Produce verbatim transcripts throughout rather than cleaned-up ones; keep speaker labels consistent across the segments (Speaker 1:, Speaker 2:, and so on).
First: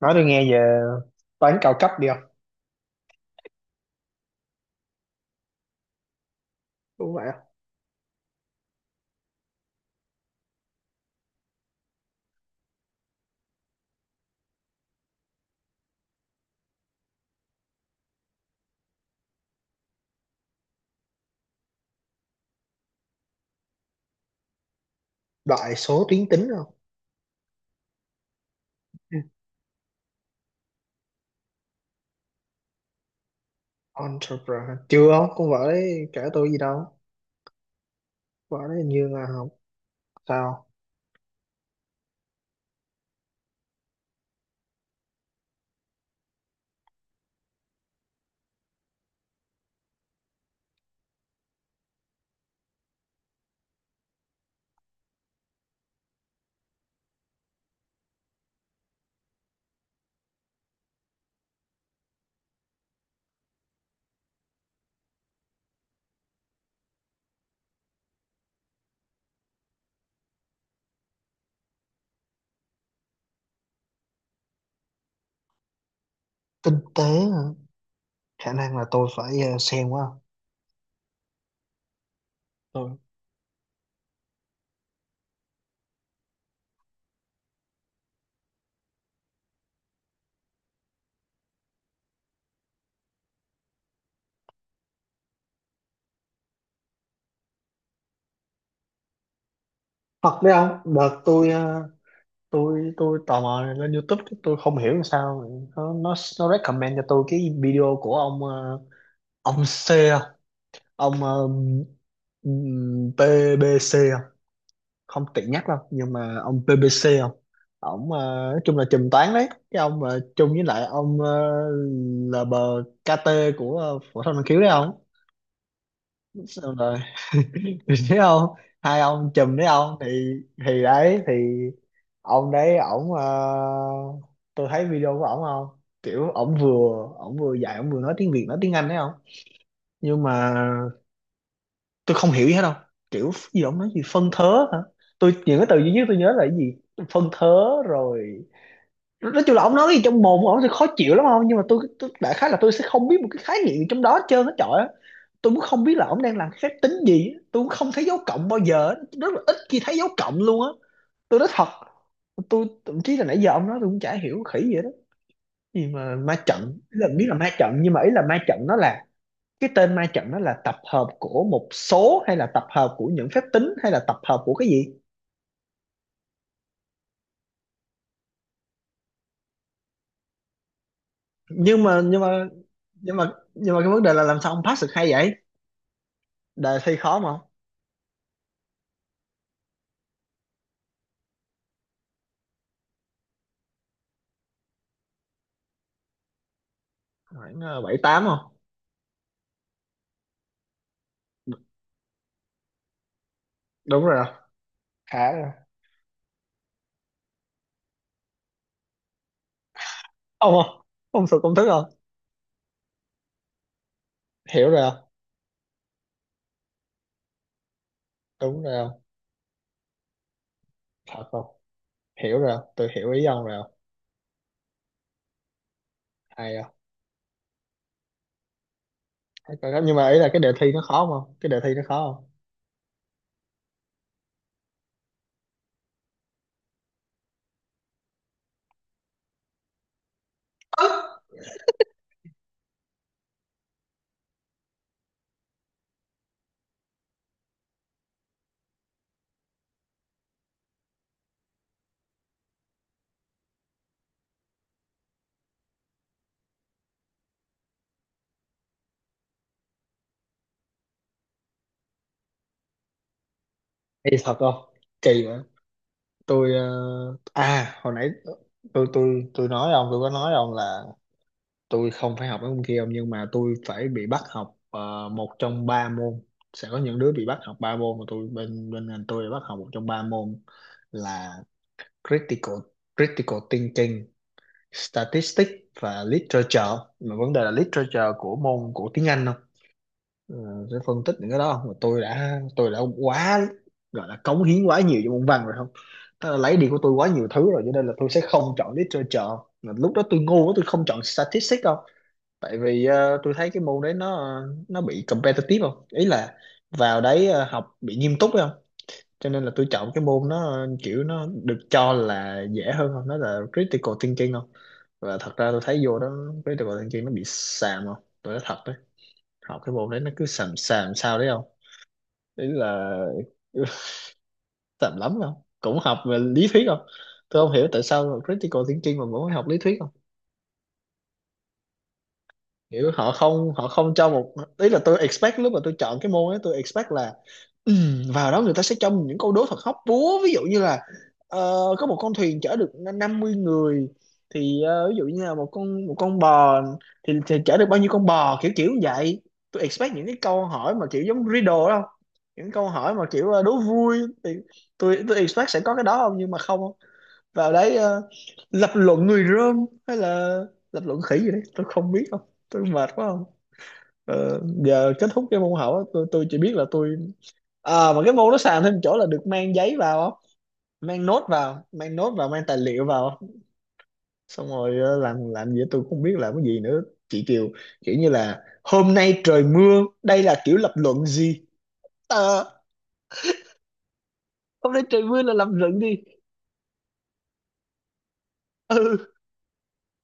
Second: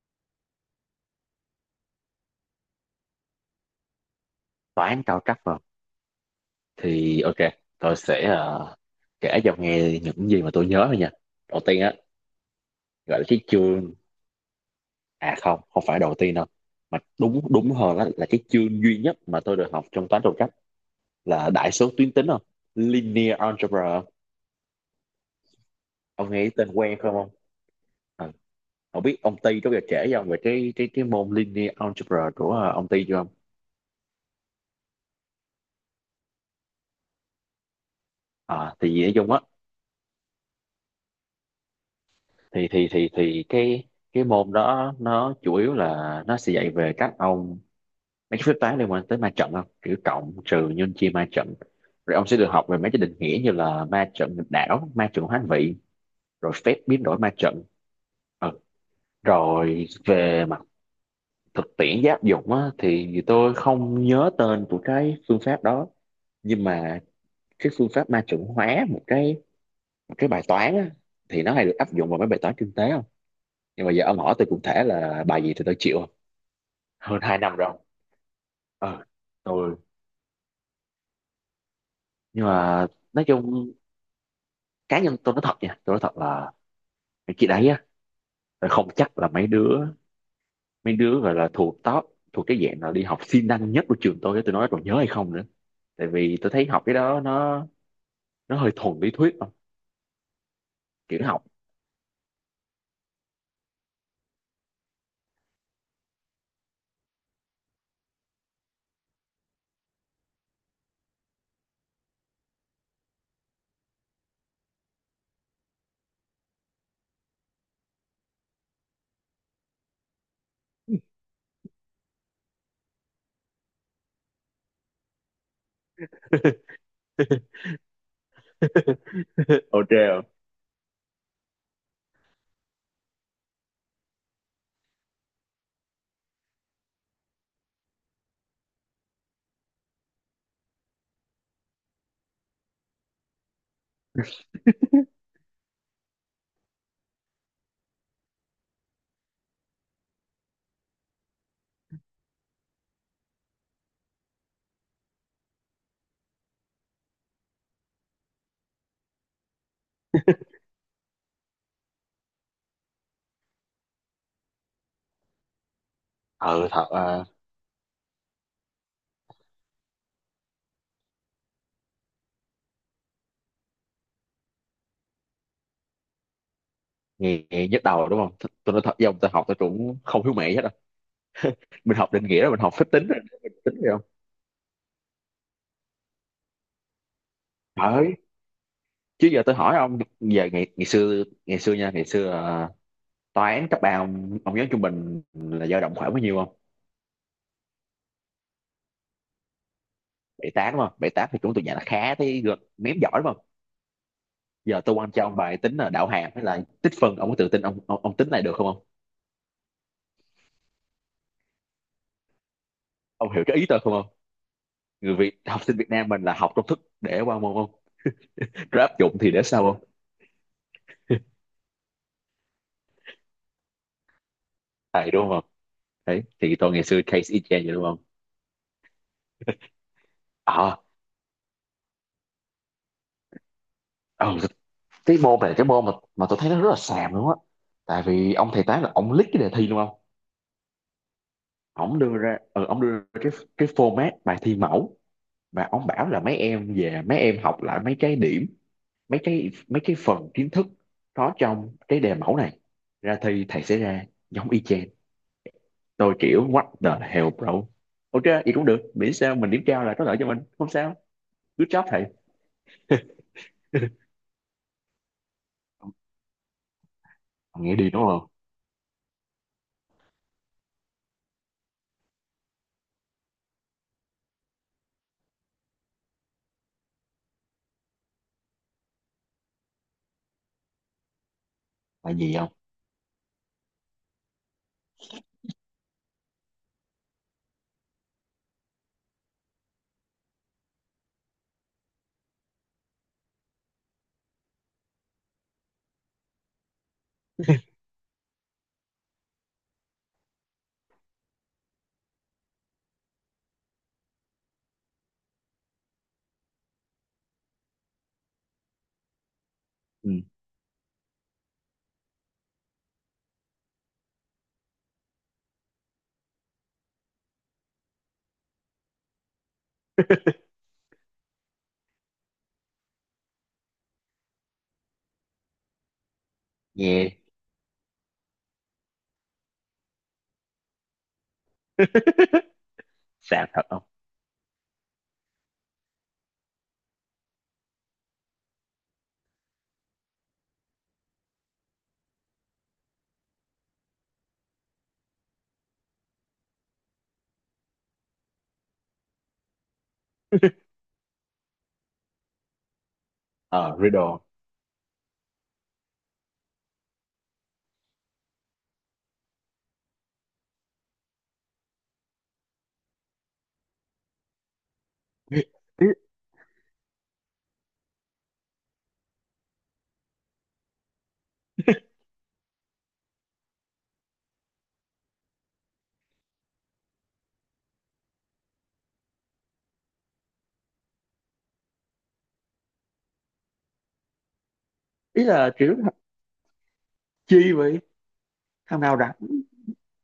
Speaker 1: Nói tôi nghe về toán cao cấp đi không.
Speaker 2: Toán cao cấp vào
Speaker 1: Đúng
Speaker 2: thì
Speaker 1: vậy
Speaker 2: ok.
Speaker 1: không?
Speaker 2: Tôi sẽ ờ, kể cho ông nghe những gì mà tôi nhớ thôi nha. Đầu tiên á, gọi là cái chương, à không, không phải đầu tiên đâu, mà đúng đúng hơn là, là cái chương duy nhất mà tôi được học trong toán cao cấp là đại số tuyến tính không, linear algebra.
Speaker 1: Đại số tuyến
Speaker 2: Ông nghe
Speaker 1: tính
Speaker 2: cái tên
Speaker 1: không?
Speaker 2: quen không ông? Ờ, ông biết
Speaker 1: Ừ.
Speaker 2: ông Ty có bao giờ kể cho ông về cái cái cái môn linear algebra của ờ, ông Ty chưa không?
Speaker 1: Entrepreneur chưa không, con vợ đấy kể tôi gì đâu. Con vợ
Speaker 2: À,
Speaker 1: đấy hình
Speaker 2: thì
Speaker 1: như
Speaker 2: nói
Speaker 1: là
Speaker 2: chung á,
Speaker 1: học, sao?
Speaker 2: thì thì thì thì cái cái môn đó nó chủ yếu là nó sẽ dạy về các ông mấy cái phép toán liên quan tới ma trận không, kiểu cộng trừ nhân chia ma trận. Rồi ông sẽ được học về mấy cái định nghĩa như là ma trận nghịch đảo, ma trận hoán vị, rồi phép biến đổi ma trận. ừ. Rồi về mặt thực tiễn áp dụng á, thì tôi không nhớ tên của cái phương pháp đó, nhưng mà cái phương pháp ma trận hóa một cái, một cái bài toán á, thì nó hay được áp dụng vào mấy bài toán kinh tế không. Nhưng mà giờ ông hỏi tôi cụ thể là bài gì thì tôi chịu không?
Speaker 1: Kinh tế
Speaker 2: Hơn hai
Speaker 1: hả?
Speaker 2: năm rồi.
Speaker 1: Khả năng là
Speaker 2: Ờ
Speaker 1: tôi phải ờ,
Speaker 2: tôi
Speaker 1: xem quá.
Speaker 2: Nhưng mà
Speaker 1: Tôi
Speaker 2: nói chung, cá nhân tôi nói thật nha, tôi nói thật là mấy chị đấy á, là không chắc là mấy đứa, mấy đứa gọi là thuộc top, thuộc cái dạng là đi học siêng năng nhất của trường tôi á, tôi nói còn nhớ hay không nữa. Tại vì tôi thấy học cái đó nó nó hơi thuần lý thuyết không,
Speaker 1: thật đấy không,
Speaker 2: kiểu
Speaker 1: đợt
Speaker 2: nó học.
Speaker 1: tôi ờ, tôi tôi tò mò lên YouTube cái tôi không hiểu làm sao nó nó nó recommend cho tôi cái video của ông ờ, ông C, ông ờ, ừm, pê bê xê, không tiện nhắc đâu nhưng mà ông bê bê xê không. Ổng ờ, nói chung là trùm toán đấy, cái ông mà chung với lại ông ờ, lờ bê ca tê của ờ, phổ thông năng khiếu đấy không. Xong rồi thấy không, hai ông chùm đấy
Speaker 2: Ok
Speaker 1: không
Speaker 2: không.
Speaker 1: thì thì đấy thì ông đấy ổng ờ, tôi thấy video của ổng không, kiểu ổng vừa ổng vừa dạy ổng vừa nói tiếng Việt nói tiếng Anh đấy không. Nhưng mà tôi không hiểu gì hết đâu, kiểu gì đó ông nói gì phân thớ hả. Tôi, những cái từ duy nhất tôi nhớ là cái gì? Phân thớ rồi. Nói chung là ông nói cái gì trong mồm của ông thì khó chịu lắm không, nhưng mà tôi, tôi đại khái là tôi sẽ không biết một cái khái niệm gì trong đó hết trơn hết trời á. Tôi cũng không biết là ông đang làm cái phép tính gì, tôi cũng không thấy dấu cộng bao giờ á. Rất là ít khi thấy dấu cộng luôn á, tôi nói thật. Tôi thậm chí là nãy giờ ông nói tôi cũng chả hiểu khỉ gì đó, gì mà ma
Speaker 2: ờ
Speaker 1: trận,
Speaker 2: Thật
Speaker 1: ý là
Speaker 2: à?
Speaker 1: biết là ma trận nhưng mà ý là ma trận nó là cái tên, ma trận đó là tập hợp của một số hay là tập hợp của những phép tính hay là tập hợp của cái gì?
Speaker 2: Nghe, nghe nhức đầu đúng không? Th- tôi nói thật với ông, tôi học tôi cũng không hiểu mẹ hết đâu.
Speaker 1: nhưng
Speaker 2: Mình
Speaker 1: mà
Speaker 2: học
Speaker 1: nhưng
Speaker 2: định nghĩa,
Speaker 1: mà
Speaker 2: rồi mình học phép tính,
Speaker 1: nhưng
Speaker 2: rồi
Speaker 1: mà
Speaker 2: mình
Speaker 1: nhưng
Speaker 2: tính
Speaker 1: mà cái
Speaker 2: rồi
Speaker 1: vấn
Speaker 2: không.
Speaker 1: đề là làm sao ông pass được hay vậy, đề thi khó mà không?
Speaker 2: Đấy. Chứ giờ tôi hỏi ông, giờ ngày ngày xưa ngày xưa nha ngày xưa à, toán cấp ba ông, ông nhớ trung bình là dao động khoảng bao nhiêu không?
Speaker 1: Khoảng ờ, bảy tám không.
Speaker 2: Bảy tám đúng không? Bảy tám thì cũng tụi nhà nó khá, thấy gật ném giỏi đúng không?
Speaker 1: Đúng rồi không.
Speaker 2: Giờ tôi quăng cho
Speaker 1: Khá
Speaker 2: ông
Speaker 1: rồi
Speaker 2: bài tính là đạo hàm hay là tích phân, ông có tự tin ông, ông ông tính này được không ông?
Speaker 1: ông không, ông sụt công thức không.
Speaker 2: Ông hiểu cái ý tôi không ông?
Speaker 1: Hiểu rồi không.
Speaker 2: Người Việt, học sinh Việt Nam mình là học công thức để qua môn không,
Speaker 1: Đúng rồi
Speaker 2: rồi áp
Speaker 1: không.
Speaker 2: dụng thì để sau không.
Speaker 1: Thật không. Hiểu rồi không, tôi hiểu ý ông rồi không.
Speaker 2: Thầy đúng không. Đấy,
Speaker 1: Hay
Speaker 2: thì tôi
Speaker 1: không.
Speaker 2: ngày xưa case y chang vậy đúng không.
Speaker 1: Thấy coi đó. Nhưng mà ý là cái đề thi nó
Speaker 2: à
Speaker 1: khó không, cái đề thi nó khó không.
Speaker 2: ừ, cái môn này, cái môn mà mà tôi thấy nó rất là xàm luôn á. Tại vì ông thầy tá là ông lít cái đề thi đúng không, ông đưa ra ừ, ông đưa ra cái cái format bài thi mẫu mà ông bảo là mấy em về mấy em học lại mấy cái điểm, mấy cái mấy cái phần kiến thức có trong cái đề mẫu này, ra thi thầy sẽ ra giống y chang. Tôi kiểu what the hell bro. Ok vậy cũng được, miễn sao mình điểm cao là có lợi cho mình không sao. Good job thầy.
Speaker 1: Kỳ thật không? Kỳ vậy. Tôi ờ,
Speaker 2: Ông
Speaker 1: à
Speaker 2: nghe đi
Speaker 1: hồi
Speaker 2: đúng
Speaker 1: nãy
Speaker 2: không.
Speaker 1: tôi tôi tôi nói với ông, tôi có nói với ông là tôi không phải học mấy môn kia ông, nhưng mà tôi phải bị bắt học ờ, một trong ba môn. Sẽ có những đứa bị bắt học ba môn, mà tôi bên bên ngành tôi bị bắt học một trong ba môn là
Speaker 2: Là gì không.
Speaker 1: critical critical thinking, statistics và literature. Mà vấn đề là literature của môn của tiếng Anh không. Ờ, sẽ phân tích những cái đó không, mà tôi đã tôi đã quá, gọi là cống hiến quá nhiều cho môn văn rồi không. Tức là lấy đi của tôi quá nhiều thứ rồi, cho nên là tôi sẽ không chọn literature. Mà lúc đó tôi ngu quá tôi không chọn statistics, tại vì ờ, tôi thấy cái môn đấy nó nó bị competitive không, ý là vào đấy ờ, học bị nghiêm túc phải không. Cho nên là tôi chọn cái
Speaker 2: Ừ.
Speaker 1: môn nó kiểu nó được cho là dễ hơn không, nó là critical thinking không. Và thật ra tôi thấy vô đó critical thinking nó bị xàm không, tôi nói thật đấy, học cái môn đấy nó cứ xàm xàm sao đấy không, ý là xàm lắm không, cũng học về lý thuyết không.
Speaker 2: Nghe.
Speaker 1: Tôi không hiểu tại sao critical thinking mà vẫn phải học lý thuyết không. Kiểu họ
Speaker 2: Sao,
Speaker 1: không,
Speaker 2: thật
Speaker 1: họ
Speaker 2: không.
Speaker 1: không cho một, ý là tôi expect lúc mà tôi chọn cái môn ấy tôi expect là, ừ, vào đó người ta sẽ cho mình những câu đố thật hóc búa, ví dụ như là ờ, có một con thuyền chở được n- năm mươi người, thì ờ, ví dụ như là một con một con bò thì, thì chở được bao nhiêu con bò, kiểu kiểu như vậy. Tôi expect những cái câu hỏi mà kiểu giống riddle đó không, những câu hỏi mà kiểu ờ, đố
Speaker 2: ờ
Speaker 1: vui,
Speaker 2: Riddle.
Speaker 1: thì tôi tôi expect sẽ có cái đó không, nhưng mà không. Vào đấy ờ, lập luận người Rơm hay là lập luận khỉ gì đấy tôi không biết không. Tôi mệt quá. Ờ, giờ kết thúc cái môn học á,
Speaker 2: ý,
Speaker 1: tôi, tôi chỉ biết là tôi, à, mà cái môn nó sàn thêm chỗ là được mang giấy vào á, mang nốt vào mang nốt vào mang tài liệu vào. Xong rồi ờ, làm làm gì tôi cũng không biết làm cái gì nữa. Chị Kiều, kiểu như là hôm nay trời mưa, đây là kiểu lập luận gì? Ờ, hôm nay trời mưa
Speaker 2: ý
Speaker 1: là lập
Speaker 2: là kiểu
Speaker 1: luận đi.
Speaker 2: chi vậy, thằng nào
Speaker 1: Ừ,
Speaker 2: rảnh,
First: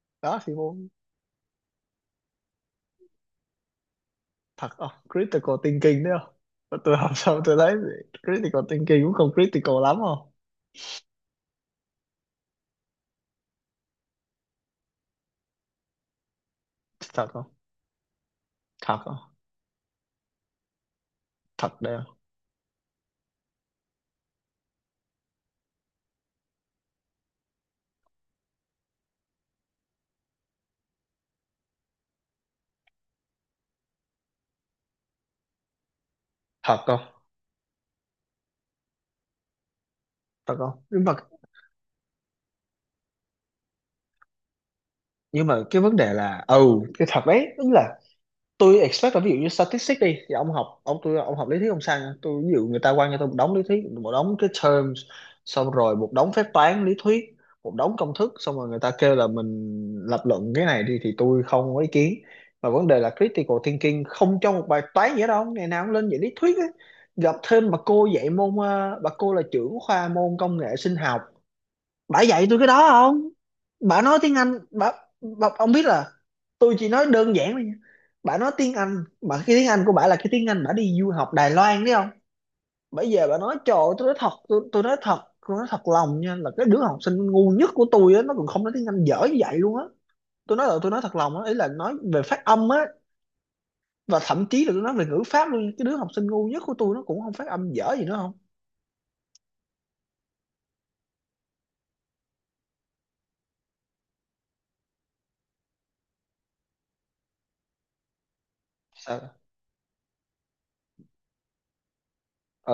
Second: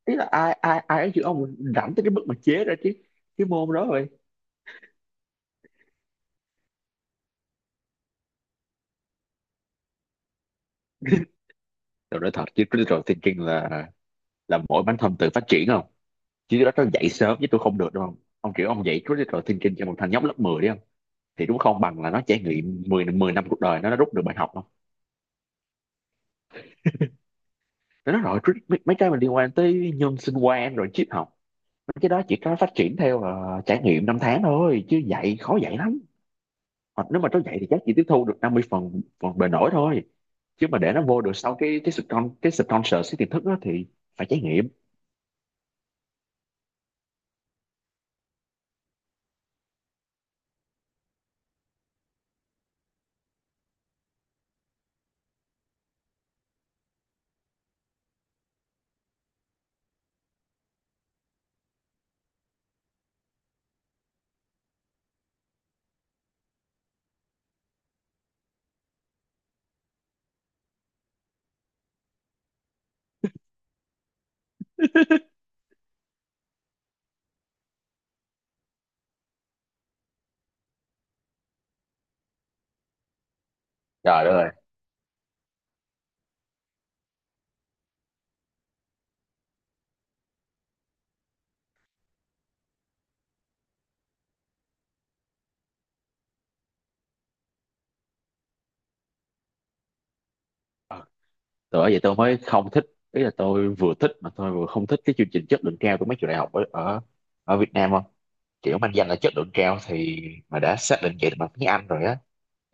Speaker 2: ý là
Speaker 1: đó
Speaker 2: ai
Speaker 1: thì
Speaker 2: ai
Speaker 1: môn,
Speaker 2: ai ấy chứ ông, rảnh tới cái mức mà chế ra cái cái môn đó rồi.
Speaker 1: thật không, critical thinking đấy không. Mà tôi học xong tôi thấy critical thinking cũng không critical lắm không.
Speaker 2: Tôi nói thật, chứ critical thinking là là mỗi bản thân tự phát triển không, chứ đó nó dạy
Speaker 1: Thật
Speaker 2: sớm
Speaker 1: không.
Speaker 2: chứ tôi không được đúng không. Ông kiểu ông
Speaker 1: Thật
Speaker 2: dạy
Speaker 1: không.
Speaker 2: critical thinking cho một thằng nhóc lớp mười đi không, thì đúng không
Speaker 1: Thật đấy
Speaker 2: bằng là
Speaker 1: không.
Speaker 2: nó trải nghiệm mười mười năm cuộc đời nó nó rút được bài học không. Nó nói rồi, crit- mấy, mấy cái mà liên quan tới nhân sinh quan rồi triết học, mấy cái đó chỉ có phát triển theo ờ, trải nghiệm năm tháng thôi, chứ dạy khó dạy lắm.
Speaker 1: Thật không.
Speaker 2: Hoặc nếu mà nó vậy thì chắc chỉ tiếp thu được năm mươi phần phần bề nổi thôi,
Speaker 1: Thật
Speaker 2: chứ mà
Speaker 1: không.
Speaker 2: để nó
Speaker 1: Nhưng mà
Speaker 2: vô được sau cái cái sponsor, cái sponsor cái tiềm thức đó thì phải trải nghiệm.
Speaker 1: nhưng mà cái vấn đề là, ừ, cái thật đấy, tức là tôi expect là ví dụ như statistics đi thì ông học ông tôi ông học lý thuyết ông sao nha, tôi ví dụ người ta quăng cho tôi một đống lý thuyết, một đống cái terms, xong rồi một đống phép toán lý thuyết, một đống công thức, xong rồi người ta kêu là mình lập luận cái này đi thì tôi không có ý kiến. Mà vấn đề là critical thinking không trong một bài toán gì hết đâu, ngày nào cũng lên dạy lý thuyết á. Gặp thêm bà cô dạy môn ờ, bà cô là trưởng khoa môn công nghệ sinh học, bả dạy tôi cái đó không. Bả nói tiếng Anh, bả, bả, ông biết là tôi chỉ nói đơn giản thôi nha, bả nói tiếng Anh mà cái tiếng Anh của bả là cái tiếng Anh bả đi du học Đài Loan đấy không. Bây giờ bả nói, trời ơi, tôi nói
Speaker 2: Trời
Speaker 1: thật,
Speaker 2: đất ơi.
Speaker 1: tôi, tôi nói thật. Tôi nói thật lòng nha, là cái đứa học sinh ngu nhất của tôi á nó còn không nói tiếng Anh dở như vậy luôn á. Tôi nói là tôi nói thật lòng á, ý là nói về phát âm á. Và thậm chí là tôi nói về ngữ pháp luôn, cái đứa học sinh ngu nhất của tôi nó cũng không phát âm dở gì nữa không.
Speaker 2: Ờ, từ Bởi vậy tôi mới không thích, ý là tôi vừa thích mà tôi vừa không thích cái chương trình chất lượng cao của mấy trường đại học ở ở, ở Việt Nam không. Kiểu mang danh là chất
Speaker 1: Sao.
Speaker 2: lượng cao thì mà đã xác định vậy bằng tiếng Anh rồi á,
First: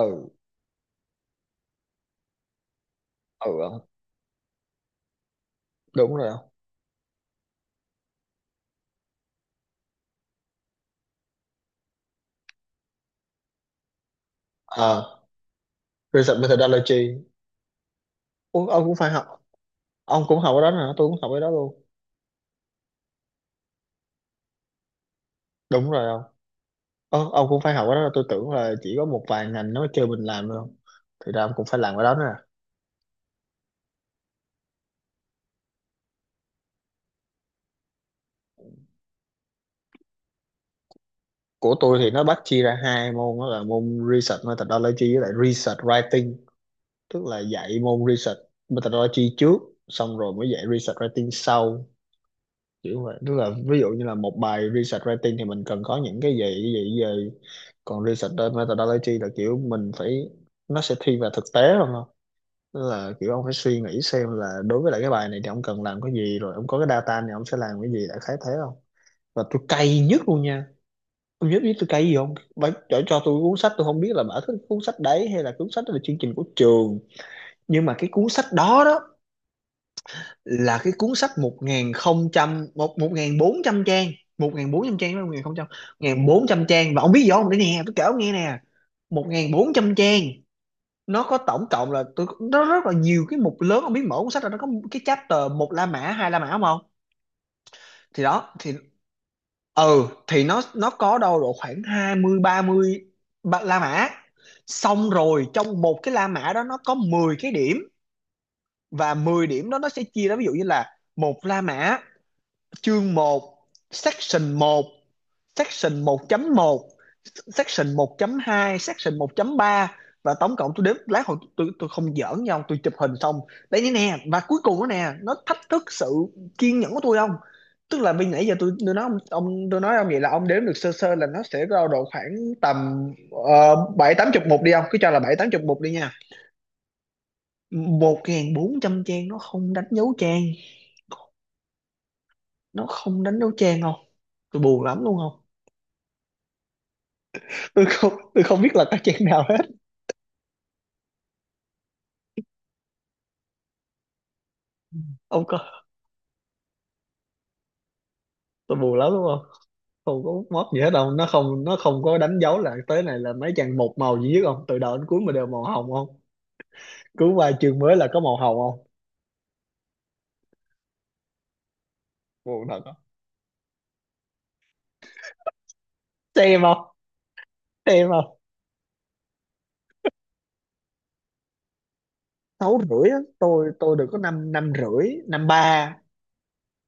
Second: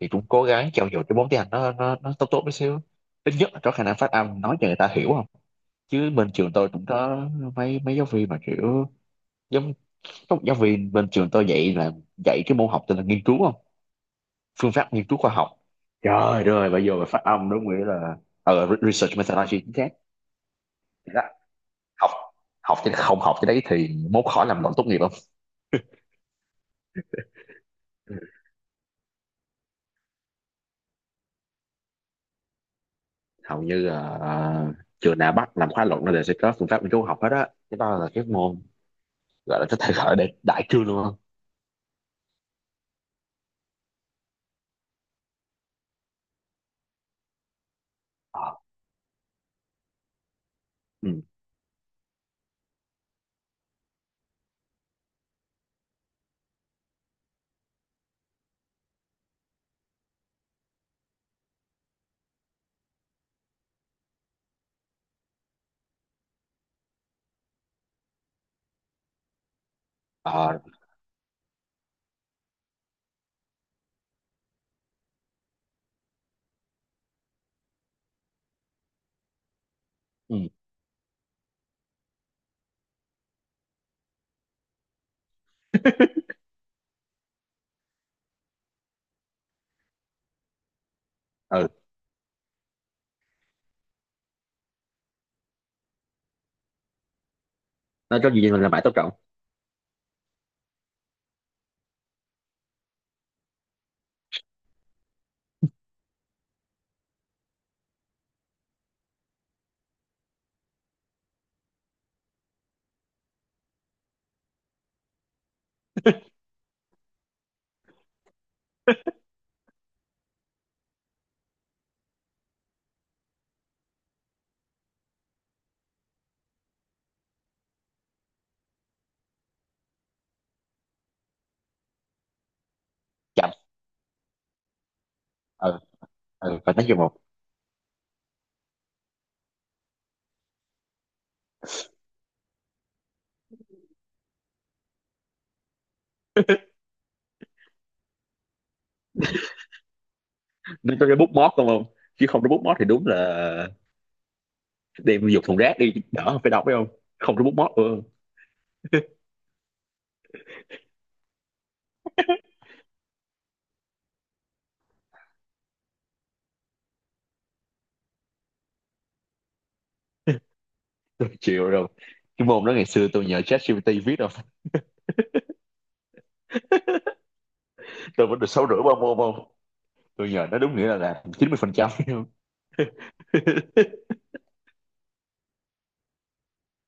Speaker 2: thì cũng cố gắng trau dồi cái vốn tiếng Anh nó nó nó tốt tốt một xíu, ít nhất là có khả
Speaker 1: Ừ.
Speaker 2: năng phát âm nói cho người ta hiểu không. Chứ
Speaker 1: Đúng rồi
Speaker 2: bên
Speaker 1: không.
Speaker 2: trường tôi cũng có mấy mấy giáo viên mà kiểu giống. Các giáo viên bên trường tôi dạy là dạy cái môn học tên là nghiên cứu không? Phương pháp nghiên cứu
Speaker 1: À,
Speaker 2: khoa học.
Speaker 1: research
Speaker 2: Trời ơi, bây giờ mà phát
Speaker 1: methodology.
Speaker 2: âm đúng nghĩa là
Speaker 1: Ủa,
Speaker 2: ờ,
Speaker 1: ông
Speaker 2: re-
Speaker 1: cũng phải
Speaker 2: research
Speaker 1: học,
Speaker 2: methodology chính xác.
Speaker 1: ông cũng học ở đó hả, tôi
Speaker 2: Thì
Speaker 1: cũng
Speaker 2: đó.
Speaker 1: học ở đó luôn.
Speaker 2: Học học chứ, không học cái đấy thì mốt khỏi làm luận tốt nghiệp không?
Speaker 1: Đúng rồi ông. Ơ, ông cũng phải học ở đó,
Speaker 2: Ừ.
Speaker 1: tôi tưởng là chỉ có một vài ngành nó kêu mình làm thôi, thì ra ông cũng phải làm ở đó nữa à.
Speaker 2: Hầu như là ờ, trường nào bắt làm khóa luận nó đều sẽ có phương pháp nghiên cứu học hết á. Cái đó là cái môn gọi là, có thể gọi để đại cương luôn không?
Speaker 1: Của tôi thì nó bắt chia ra hai môn, đó là môn research methodology với lại research writing, tức là dạy môn research
Speaker 2: Ờ.
Speaker 1: methodology trước, xong rồi mới dạy research
Speaker 2: Ừ.
Speaker 1: writing sau, kiểu vậy. Tức là ví dụ như là một bài research writing thì mình cần có những cái gì cái gì cái gì, còn research methodology là kiểu mình phải, nó sẽ thiên về thực tế hơn không. Tức là kiểu ông phải suy nghĩ xem là đối với lại cái bài này thì ông cần làm cái gì, rồi ông có cái data này ông sẽ làm cái gì, đại khái thế không. Và tôi cay nhất luôn
Speaker 2: Ờ.
Speaker 1: nha, ông biết biết tôi cay gì không, bà cho, cho tôi cuốn sách, tôi không biết là bà thích cuốn sách đấy hay là cuốn sách đó là chương trình của trường, nhưng mà cái cuốn sách đó đó
Speaker 2: Ừ.
Speaker 1: là cái cuốn sách một nghìn không trăm một một nghìn bốn trăm trang một nghìn bốn trăm trang với một nghìn không trăm một nghìn bốn trăm trang, và ông biết gì không, để nè tôi kể ông nghe nè, một nghìn bốn trăm trang, nó có tổng
Speaker 2: Ừ.
Speaker 1: cộng là, tôi, nó rất là nhiều cái mục lớn không, biết mở cuốn sách là nó có cái chapter một La Mã, hai La Mã không không.
Speaker 2: Nó
Speaker 1: Thì
Speaker 2: có gì
Speaker 1: đó
Speaker 2: mình làm
Speaker 1: thì,
Speaker 2: mãi tốt trọng.
Speaker 1: ừ thì nó nó có đâu độ khoảng hai mươi ba- mươi La Mã, xong rồi trong một cái La Mã đó nó có mười cái điểm, và mười điểm đó nó sẽ chia ra. Ví dụ như là một La Mã, chương một, section một, section 1 một, section một hai, section một ba. Và tổng cộng tôi đếm lát hồi, tôi tôi không giỡn nhau, tôi chụp hình xong đây như nè, và cuối cùng đó nè nó thách thức sự kiên nhẫn của tôi không. Tức là bây nãy giờ tôi tôi nói ông, ông tôi nói ông vậy là ông đếm được sơ sơ là nó sẽ rao độ khoảng tầm
Speaker 2: Chậm.
Speaker 1: ờ, bảy tám chục mục đi. Ông cứ cho là bảy tám chục
Speaker 2: Ừ.
Speaker 1: mục đi nha.
Speaker 2: Ừ. Và nói chung một.
Speaker 1: Một ngàn bốn trăm trang, nó không đánh dấu trang, nó không đánh dấu trang, không? Tôi buồn lắm luôn, không? Tôi không tôi không biết là các trang nào hết.
Speaker 2: Nó tôi cái bút mót không không? Chứ không có bút mót thì đúng là đem
Speaker 1: Ông
Speaker 2: dục thùng rác
Speaker 1: có,
Speaker 2: đi, đỡ phải đọc phải không. Không có bút móc. Ừ.
Speaker 1: tôi buồn lắm, đúng không? Không có mút gì hết đâu, nó không nó không có đánh dấu là tới này là mấy trang, một màu duy nhất, không, từ đầu đến cuối mà đều màu hồng, không, cứ qua chương mới là có màu hồng, không?
Speaker 2: Tôi chịu rồi, cái môn
Speaker 1: Buồn
Speaker 2: đó
Speaker 1: thật
Speaker 2: ngày
Speaker 1: á.
Speaker 2: xưa tôi nhờ ChatGPT viết đâu,
Speaker 1: Xem không? Xem
Speaker 2: tôi
Speaker 1: không?
Speaker 2: vẫn được sáu rưỡi ba môn không. Tôi nhờ nó đúng nghĩa là làm chín mươi phần trăm.
Speaker 1: Sáu rưỡi á? Tôi tôi được có năm, năm rưỡi, năm ba.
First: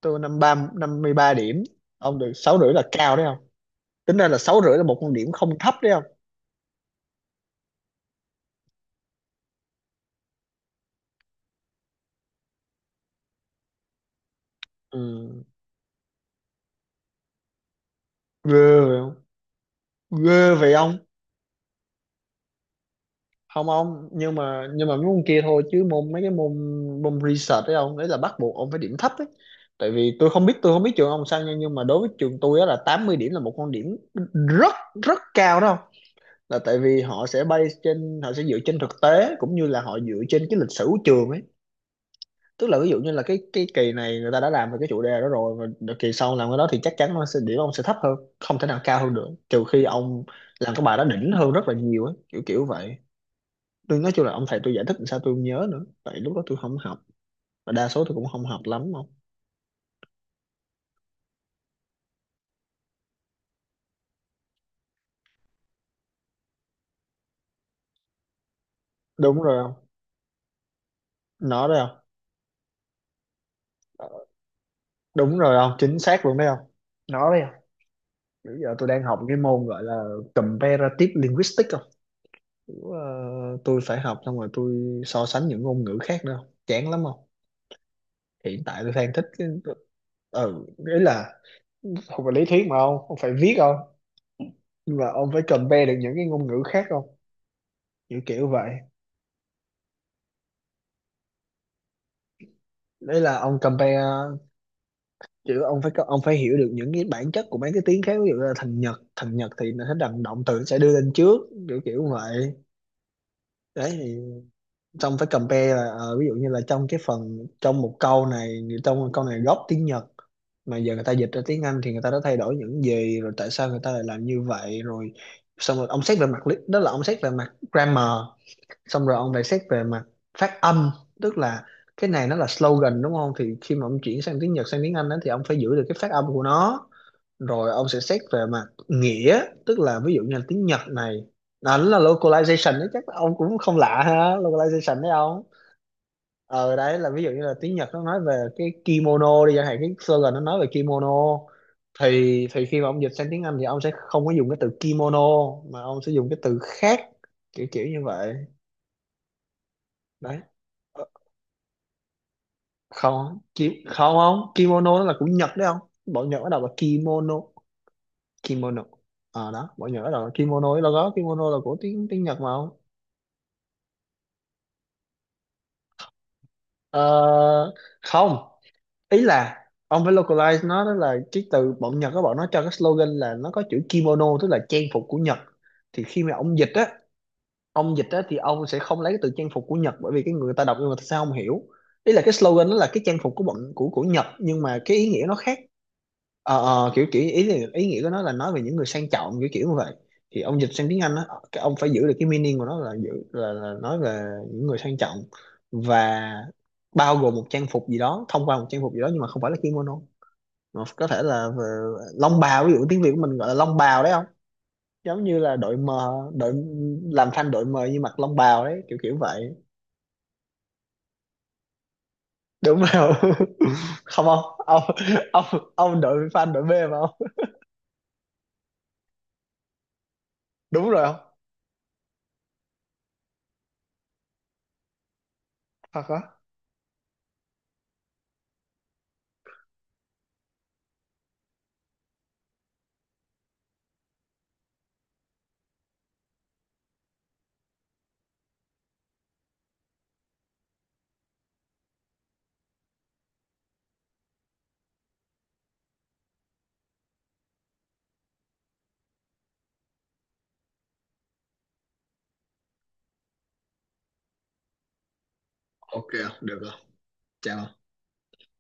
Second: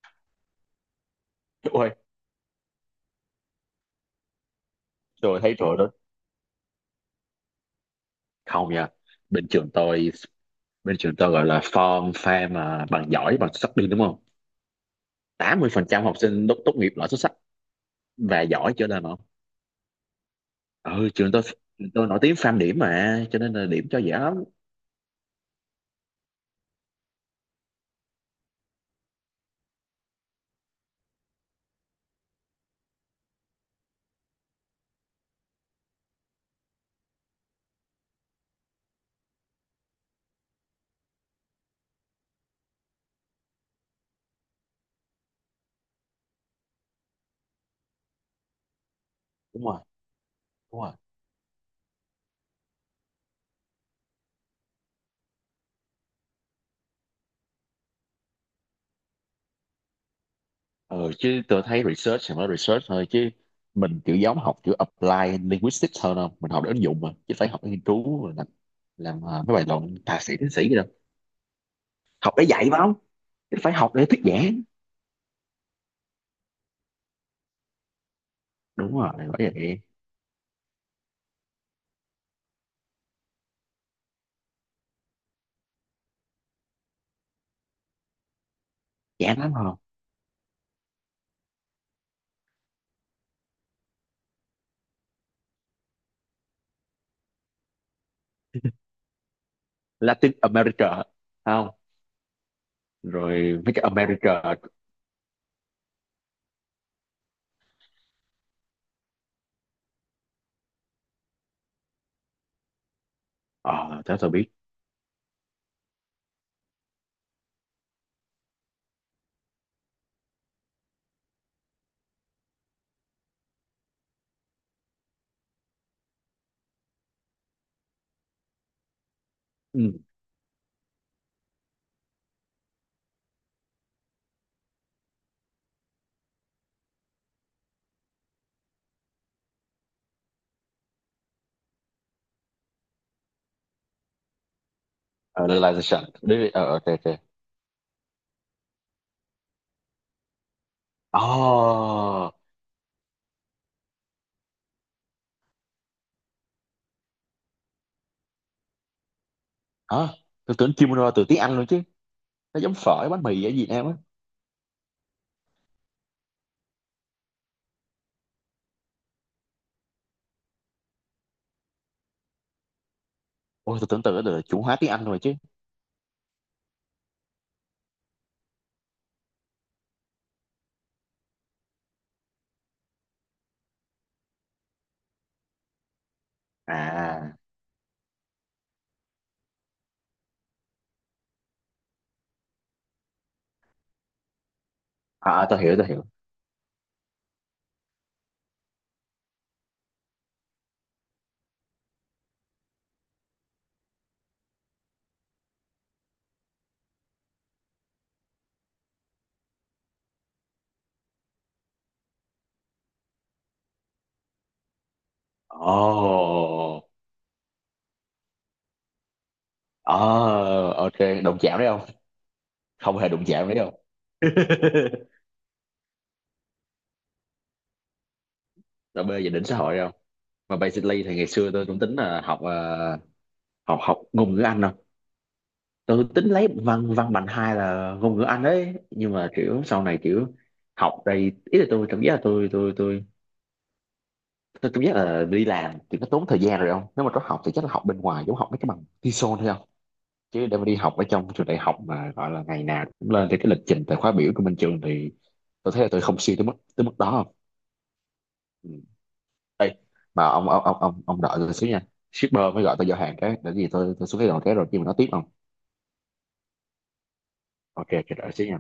Speaker 1: Tôi năm ba, năm mươi ba điểm.
Speaker 2: Ôi
Speaker 1: Ông được sáu rưỡi là cao đấy không? Tính ra là sáu rưỡi là một con điểm
Speaker 2: tôi thấy
Speaker 1: không thấp
Speaker 2: rồi
Speaker 1: đấy
Speaker 2: đó,
Speaker 1: không?
Speaker 2: không nha. Bên trường tôi bên trường tôi gọi là form fam mà bằng giỏi bằng xuất sắc đi đúng không.
Speaker 1: Ừ.
Speaker 2: Tám mươi phần trăm học sinh tốt, tốt nghiệp loại xuất sắc và giỏi
Speaker 1: Ghê
Speaker 2: trở
Speaker 1: vậy
Speaker 2: lên không.
Speaker 1: không? Ghê vậy ông.
Speaker 2: Ừ trường tôi, trường tôi nổi tiếng farm điểm mà cho nên là
Speaker 1: Không
Speaker 2: điểm cho
Speaker 1: ông,
Speaker 2: dễ
Speaker 1: nhưng
Speaker 2: lắm.
Speaker 1: mà nhưng mà mấy môn kia thôi, chứ môn, mấy cái môn, môn research đấy ông, đấy là bắt buộc ông phải điểm thấp ấy. Tại vì tôi không biết tôi không biết trường ông sao nha, nhưng mà đối với trường tôi á là tám mươi điểm là một con điểm rất rất cao đó không? Là tại vì họ sẽ base trên, họ sẽ dựa trên thực tế cũng như là họ dựa trên cái lịch sử của trường ấy. Tức là ví dụ như là cái cái kỳ này người ta đã làm về cái chủ đề đó rồi, và đợt kỳ sau làm cái đó thì chắc chắn nó sẽ điểm ông sẽ thấp hơn, không thể nào cao hơn được, trừ
Speaker 2: Đúng rồi.
Speaker 1: khi ông làm
Speaker 2: Đúng
Speaker 1: cái
Speaker 2: rồi.
Speaker 1: bài đó đỉnh hơn rất là nhiều ấy, kiểu kiểu vậy. Tôi nói chung là ông thầy tôi giải thích làm sao tôi không nhớ nữa, tại lúc đó tôi không học, và đa số tôi cũng không học lắm không.
Speaker 2: ờ Chứ tôi thấy research thì mới research thôi chứ, mình kiểu giống học kiểu apply linguistics hơn không, mình học để ứng dụng mà chứ phải học để nghiên cứu rồi làm làm
Speaker 1: Đúng
Speaker 2: ờ, mấy
Speaker 1: rồi
Speaker 2: bài
Speaker 1: không,
Speaker 2: luận thạc sĩ tiến sĩ gì đâu.
Speaker 1: nó đấy không.
Speaker 2: Học để dạy phải không, chứ phải học để
Speaker 1: Ờ,
Speaker 2: thuyết giảng.
Speaker 1: đúng rồi không, chính xác luôn đấy không, nó đấy không. Bây giờ tôi
Speaker 2: Đúng
Speaker 1: đang
Speaker 2: rồi,
Speaker 1: học
Speaker 2: bởi
Speaker 1: cái môn
Speaker 2: vậy.
Speaker 1: gọi là comparative linguistics không. Kiểu, ờ, tôi phải học xong rồi tôi so sánh những ngôn ngữ khác nữa không? Chán lắm không. Hiện tại tôi đang thích
Speaker 2: Chán
Speaker 1: cái,
Speaker 2: lắm không.
Speaker 1: ừ, ý là không phải lý thuyết mà ông ông phải viết không, nhưng mà ông phải compare được những cái ngôn ngữ khác không, kiểu kiểu vậy.
Speaker 2: Latin America không,
Speaker 1: Đấy là ông
Speaker 2: rồi mấy cái
Speaker 1: compare,
Speaker 2: America.
Speaker 1: chứ ông phải có- ông phải hiểu được những cái bản chất của mấy cái tiếng khác. Ví dụ là thằng Nhật thằng Nhật thì nó sẽ đằng động từ sẽ đưa lên trước, kiểu kiểu vậy. Đấy
Speaker 2: ờ Thế
Speaker 1: thì
Speaker 2: tôi biết.
Speaker 1: xong phải compare là ờ, ví dụ như là trong cái phần, trong một câu này trong một câu này gốc tiếng Nhật, mà giờ người ta dịch ra tiếng Anh thì người ta đã thay đổi những gì rồi, tại sao người ta lại làm như vậy. Rồi xong rồi ông xét về mặt lý, đó là ông xét về mặt grammar. Xong rồi ông lại xét về
Speaker 2: Ừ.
Speaker 1: mặt phát âm, tức là cái này nó là slogan đúng không, thì khi mà ông chuyển sang tiếng Nhật sang tiếng Anh đó, thì ông phải giữ được cái phát âm của nó. Rồi ông sẽ xét về mặt nghĩa, tức là ví dụ như là tiếng Nhật này, nó là localization đấy, chắc ông cũng không lạ ha, localization đấy ông.
Speaker 2: ờ, Realization đi, ờ
Speaker 1: Ờ,
Speaker 2: ok
Speaker 1: đấy là
Speaker 2: ok.
Speaker 1: ví dụ như là tiếng Nhật nó nói về cái kimono đi chẳng hạn, cái slogan nó nói về kimono,
Speaker 2: Ồ.
Speaker 1: thì thì khi mà ông dịch sang tiếng Anh thì ông sẽ không có dùng cái từ kimono, mà ông sẽ dùng cái từ khác, kiểu kiểu như vậy
Speaker 2: Hả,
Speaker 1: đấy.
Speaker 2: tôi tưởng
Speaker 1: Ờ,
Speaker 2: kimono từ tiếng Anh luôn chứ, nó giống phở bánh
Speaker 1: không
Speaker 2: mì ở Việt
Speaker 1: kim
Speaker 2: Nam á.
Speaker 1: không không kimono nó là của Nhật đấy không, bọn Nhật nó đọc là kimono, kimono. À đó, mọi người nhớ rồi, kimono là có, kimono là của tiếng tiếng Nhật mà không.
Speaker 2: Ôi tôi tưởng tượng nó là chủ hóa tiếng Anh rồi chứ.
Speaker 1: Ờ, không, ý là ông phải localize nó, đó là cái từ bọn Nhật, các bọn nó cho cái slogan là nó có chữ kimono, tức là trang phục của Nhật. Thì khi mà ông dịch á
Speaker 2: à
Speaker 1: ông dịch á thì ông sẽ không lấy cái từ trang phục của Nhật, bởi vì cái người ta đọc nhưng mà sao không hiểu. Ý là cái slogan nó là cái trang phục của bọn của của Nhật, nhưng mà cái ý nghĩa nó
Speaker 2: à, à
Speaker 1: khác.
Speaker 2: tôi hiểu, tôi hiểu
Speaker 1: ờ ờ, kiểu kiểu ý là- ý nghĩa của nó là nói về những người sang trọng, kiểu kiểu như vậy. Thì ông dịch sang tiếng Anh á, cái ông phải giữ được cái meaning của nó, là giữ là, là nói về những người sang trọng, và bao gồm một trang phục gì đó, thông qua một trang phục gì đó, nhưng mà không phải là kimono, mà có thể là về long bào, ví dụ tiếng Việt của mình gọi là long bào đấy không. Giống như là
Speaker 2: Ồ.
Speaker 1: đội mờ đội làm thanh, đội mờ như mặc long bào đấy, kiểu kiểu vậy.
Speaker 2: Oh, ok. Đụng chạm đấy không.
Speaker 1: Đúng
Speaker 2: Không hề
Speaker 1: rồi.
Speaker 2: đụng chạm đấy không.
Speaker 1: Không không ông ông ông đội fan đội B mà không?
Speaker 2: Là bê về đỉnh xã hội không. Mà
Speaker 1: Đúng
Speaker 2: basically
Speaker 1: rồi
Speaker 2: thì ngày
Speaker 1: không,
Speaker 2: xưa tôi cũng tính là học ờ, học học ngôn ngữ Anh không.
Speaker 1: thật
Speaker 2: Tôi
Speaker 1: á.
Speaker 2: tính lấy văn văn bằng hai là ngôn ngữ Anh đấy. Nhưng mà kiểu sau này kiểu học đây, ý là tôi cảm giác là tôi tôi tôi tôi cảm giác là đi làm thì nó tốn thời gian rồi không, nếu mà có học thì chắc là học bên ngoài, giống học mấy cái bằng TESOL thôi không. Chứ để mà đi học ở trong trường đại học mà gọi là ngày nào cũng lên thì cái lịch trình tại khóa biểu của bên trường, thì tôi thấy là tôi không siêng tới mức tới mức đó không. Ừ. Đây, mà ông ông ông ông ông đợi tôi xíu nha, shipper mới gọi tôi giao hàng cái để gì, tôi tôi xuống cái đầu cái rồi khi mà nó tiếp không.
Speaker 1: Ok, được rồi, chào ông.
Speaker 2: Ok chờ đợi xíu nha.